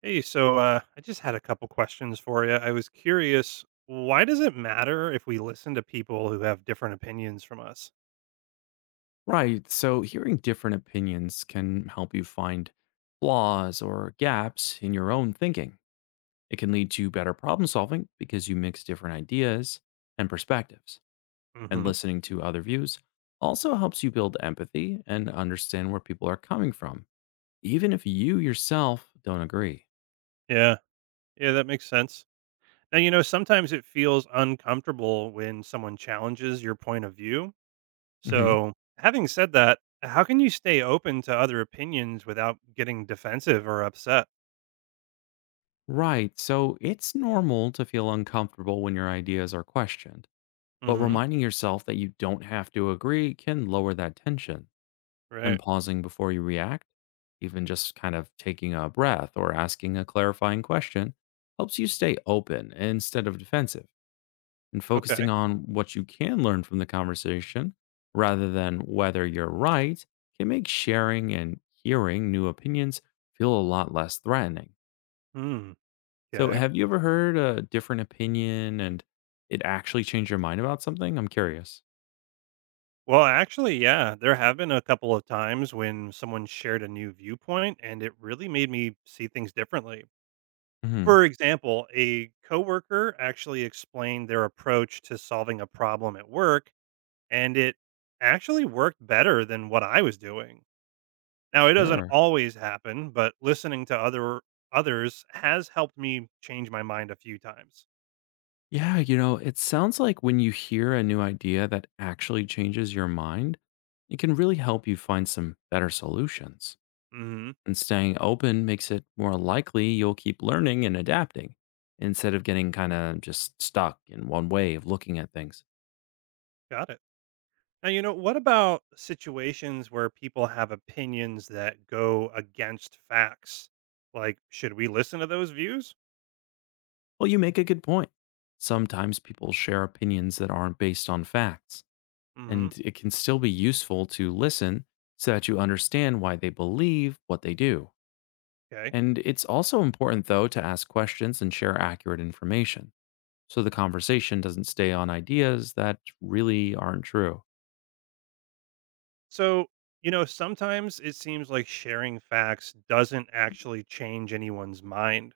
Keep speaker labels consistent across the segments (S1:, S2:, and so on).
S1: Hey, so I just had a couple questions for you. I was curious, why does it matter if we listen to people who have different opinions from us?
S2: Right. So hearing different opinions can help you find flaws or gaps in your own thinking. It can lead to better problem solving because you mix different ideas and perspectives. And
S1: Hmm.
S2: listening to other views also helps you build empathy and understand where people are coming from, even if you yourself don't agree.
S1: Yeah, yeah, that makes sense. Now, you know, sometimes it feels uncomfortable when someone challenges your point of view.
S2: Hmm.
S1: So, having said that, how can you stay open to other opinions without getting defensive or upset?
S2: Right. So it's normal to feel uncomfortable when your ideas are questioned, but
S1: Hmm.
S2: reminding yourself that you don't have to agree can lower that tension. And
S1: Right.
S2: pausing before you react, even just kind of taking a breath or asking a clarifying question, helps you stay open instead of defensive, and
S1: Okay.
S2: focusing on what you can learn from the conversation rather than whether you're right can make sharing and hearing new opinions feel a lot less threatening.
S1: Hmm.
S2: So,
S1: Okay.
S2: have you ever heard a different opinion and it actually changed your mind about something? I'm curious.
S1: Well, actually, yeah, there have been a couple of times when someone shared a new viewpoint and it really made me see things differently.
S2: Hmm.
S1: For example, a coworker actually explained their approach to solving a problem at work and it actually worked better than what I was doing. Now, it doesn't
S2: Sure.
S1: always happen, but listening to others has helped me change my mind a few times.
S2: Yeah, you know, it sounds like when you hear a new idea that actually changes your mind, it can really help you find some better solutions.
S1: Mhm.
S2: And staying open makes it more likely you'll keep learning and adapting instead of getting kind of just stuck in one way of looking at things.
S1: Got it. Now, you know, what about situations where people have opinions that go against facts? Like, should we listen to those views?
S2: Well, you make a good point. Sometimes people share opinions that aren't based on facts,
S1: Hmm.
S2: and it can still be useful to listen so that you understand why they believe what they do.
S1: Okay.
S2: And it's also important, though, to ask questions and share accurate information so the conversation doesn't stay on ideas that really aren't true.
S1: So, you know, sometimes it seems like sharing facts doesn't actually change anyone's mind.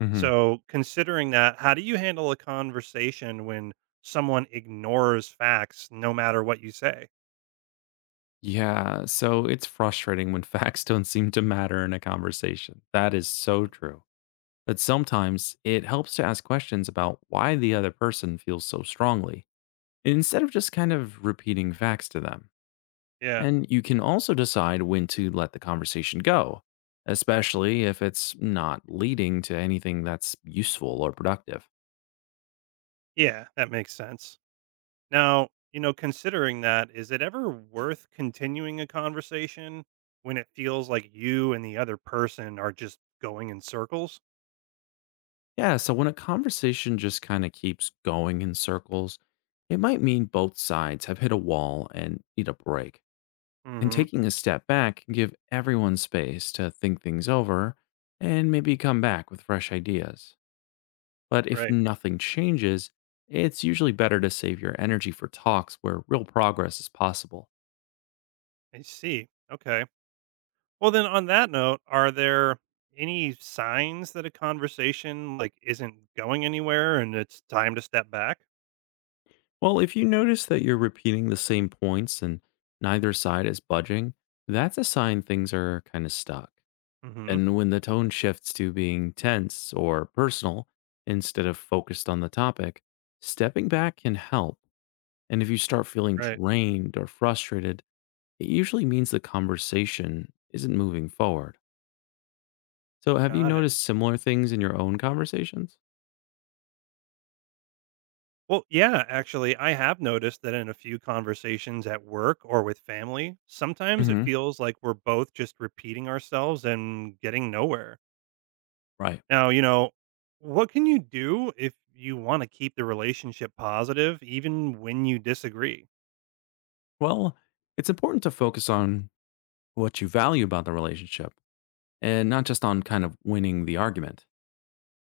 S2: Hmm.
S1: So, considering that, how do you handle a conversation when someone ignores facts no matter what you say?
S2: Yeah, so it's frustrating when facts don't seem to matter in a conversation. That is so
S1: Mhm.
S2: true. But sometimes it helps to ask questions about why the other person feels so strongly instead of just kind of repeating facts to them.
S1: Yeah.
S2: And you can also decide when to let the conversation go, especially if it's not leading to anything that's useful or productive.
S1: Yeah, that makes sense. Now, you know, considering that, is it ever worth continuing a conversation when it feels like you and the other person are just going in circles?
S2: Yeah, so when a conversation just kind of keeps going in circles, it might mean both sides have hit a wall and need a break. And
S1: Hmm.
S2: taking a step back can give everyone space to think things over and maybe come back with fresh ideas. But if
S1: Right.
S2: nothing changes, it's usually better to save your energy for talks where real progress is possible.
S1: I see. Okay. Well, then, on that note, are there any signs that a conversation like isn't going anywhere and it's time to step back?
S2: Well, if you notice that you're repeating the same points and neither side is budging, that's a sign things are kind of stuck.
S1: Hmm.
S2: And when the tone shifts to being tense or personal instead of focused on the topic, stepping back can help. And if you start feeling
S1: Right.
S2: drained or frustrated, it usually means the conversation isn't moving forward. So, have you
S1: Got it.
S2: noticed similar things in your own conversations?
S1: Well, yeah, actually, I have noticed that in a few conversations at work or with family, sometimes it
S2: Hmm.
S1: feels like we're both just repeating ourselves and getting nowhere.
S2: Right.
S1: Now, you know, what can you do if you want to keep the relationship positive even when you disagree?
S2: Well, it's important to focus on what you value about the relationship and not just on kind of winning the argument.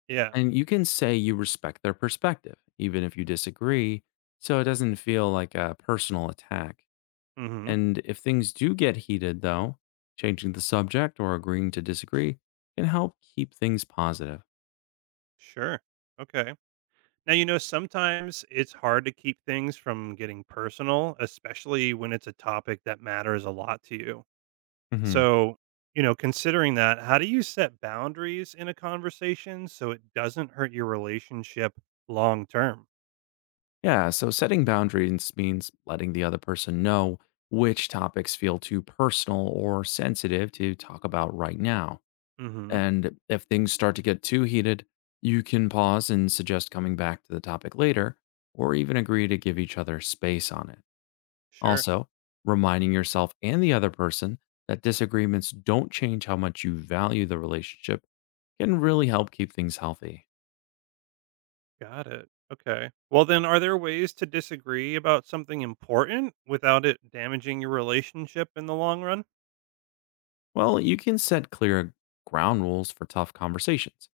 S1: Yeah.
S2: And you can say you respect their perspective, even if you disagree, so it doesn't feel like a personal attack.
S1: Mhm.
S2: And if things do get heated, though, changing the subject or agreeing to disagree can help keep things positive.
S1: Sure. Okay. Now, you know, sometimes it's hard to keep things from getting personal, especially when it's a topic that matters a lot to you.
S2: Hmm.
S1: So, you know, considering that, how do you set boundaries in a conversation so it doesn't hurt your relationship long term?
S2: Yeah, so setting boundaries means letting the other person know which topics feel too personal or sensitive to talk about right now.
S1: Hmm.
S2: And if things start to get too heated, you can pause and suggest coming back to the topic later, or even agree to give each other space on it.
S1: Sure.
S2: Also, reminding yourself and the other person that disagreements don't change how much you value the relationship can really help keep things healthy.
S1: Got it. Okay. Well, then, are there ways to disagree about something important without it damaging your relationship in the long run?
S2: Well, you can set clear ground rules for tough conversations.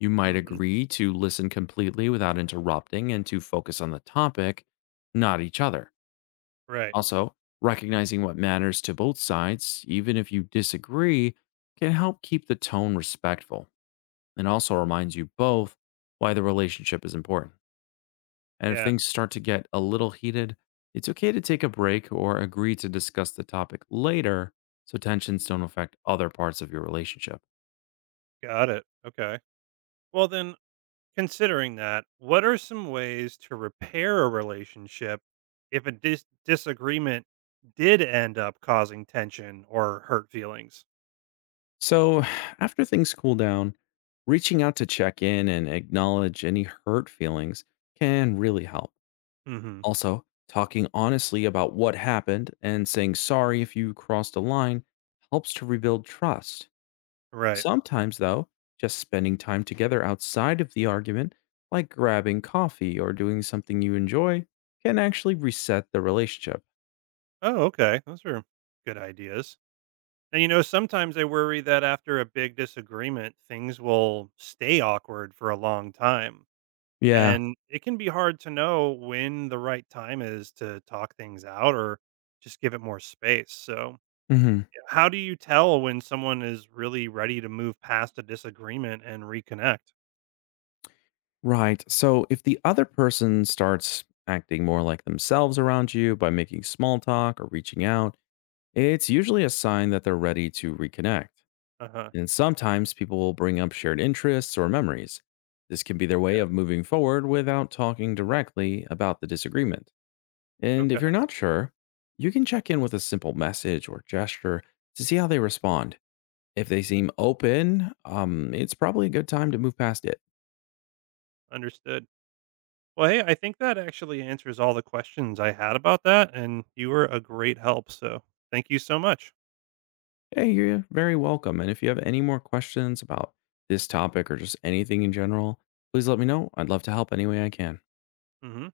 S2: You might
S1: Hmm.
S2: agree to listen completely without interrupting and to focus on the topic, not each other.
S1: Right.
S2: Also, recognizing what matters to both sides, even if you disagree, can help keep the tone respectful and also reminds you both why the relationship is important. And if
S1: Yeah.
S2: things start to get a little heated, it's okay to take a break or agree to discuss the topic later so tensions don't affect other parts of your relationship.
S1: Got it. Okay. Well, then, considering that, what are some ways to repair a relationship if a disagreement did end up causing tension or hurt feelings?
S2: So, after things cool down, reaching out to check in and acknowledge any hurt feelings can really help.
S1: Hmm.
S2: Also, talking honestly about what happened and saying sorry if you crossed a line helps to rebuild trust.
S1: Right.
S2: Sometimes, though, just spending time together outside of the argument, like grabbing coffee or doing something you enjoy, can actually reset the relationship.
S1: Oh, okay. Those are good ideas. And you know, sometimes I worry that after a big disagreement, things will stay awkward for a long time.
S2: Yeah.
S1: And it can be hard to know when the right time is to talk things out or just give it more space. So,
S2: Hmm.
S1: how do you tell when someone is really ready to move past a disagreement and reconnect?
S2: Right. So if the other person starts acting more like themselves around you by making small talk or reaching out, it's usually a sign that they're ready to reconnect.
S1: Uh huh.
S2: And sometimes people will bring up shared interests or memories. This can be their way of moving forward without talking directly about the disagreement.
S1: Yeah.
S2: And if you're
S1: Okay.
S2: not sure, you can check in with a simple message or gesture to see how they respond. If they seem open, it's probably a good time to move past it.
S1: Understood. Well, hey, I think that actually answers all the questions I had about that. And you were a great help. So thank you so much.
S2: Hey, you're very welcome. And if you have any more questions about this topic or just anything in general, please let me know. I'd love to help any way I can.
S1: Hmm.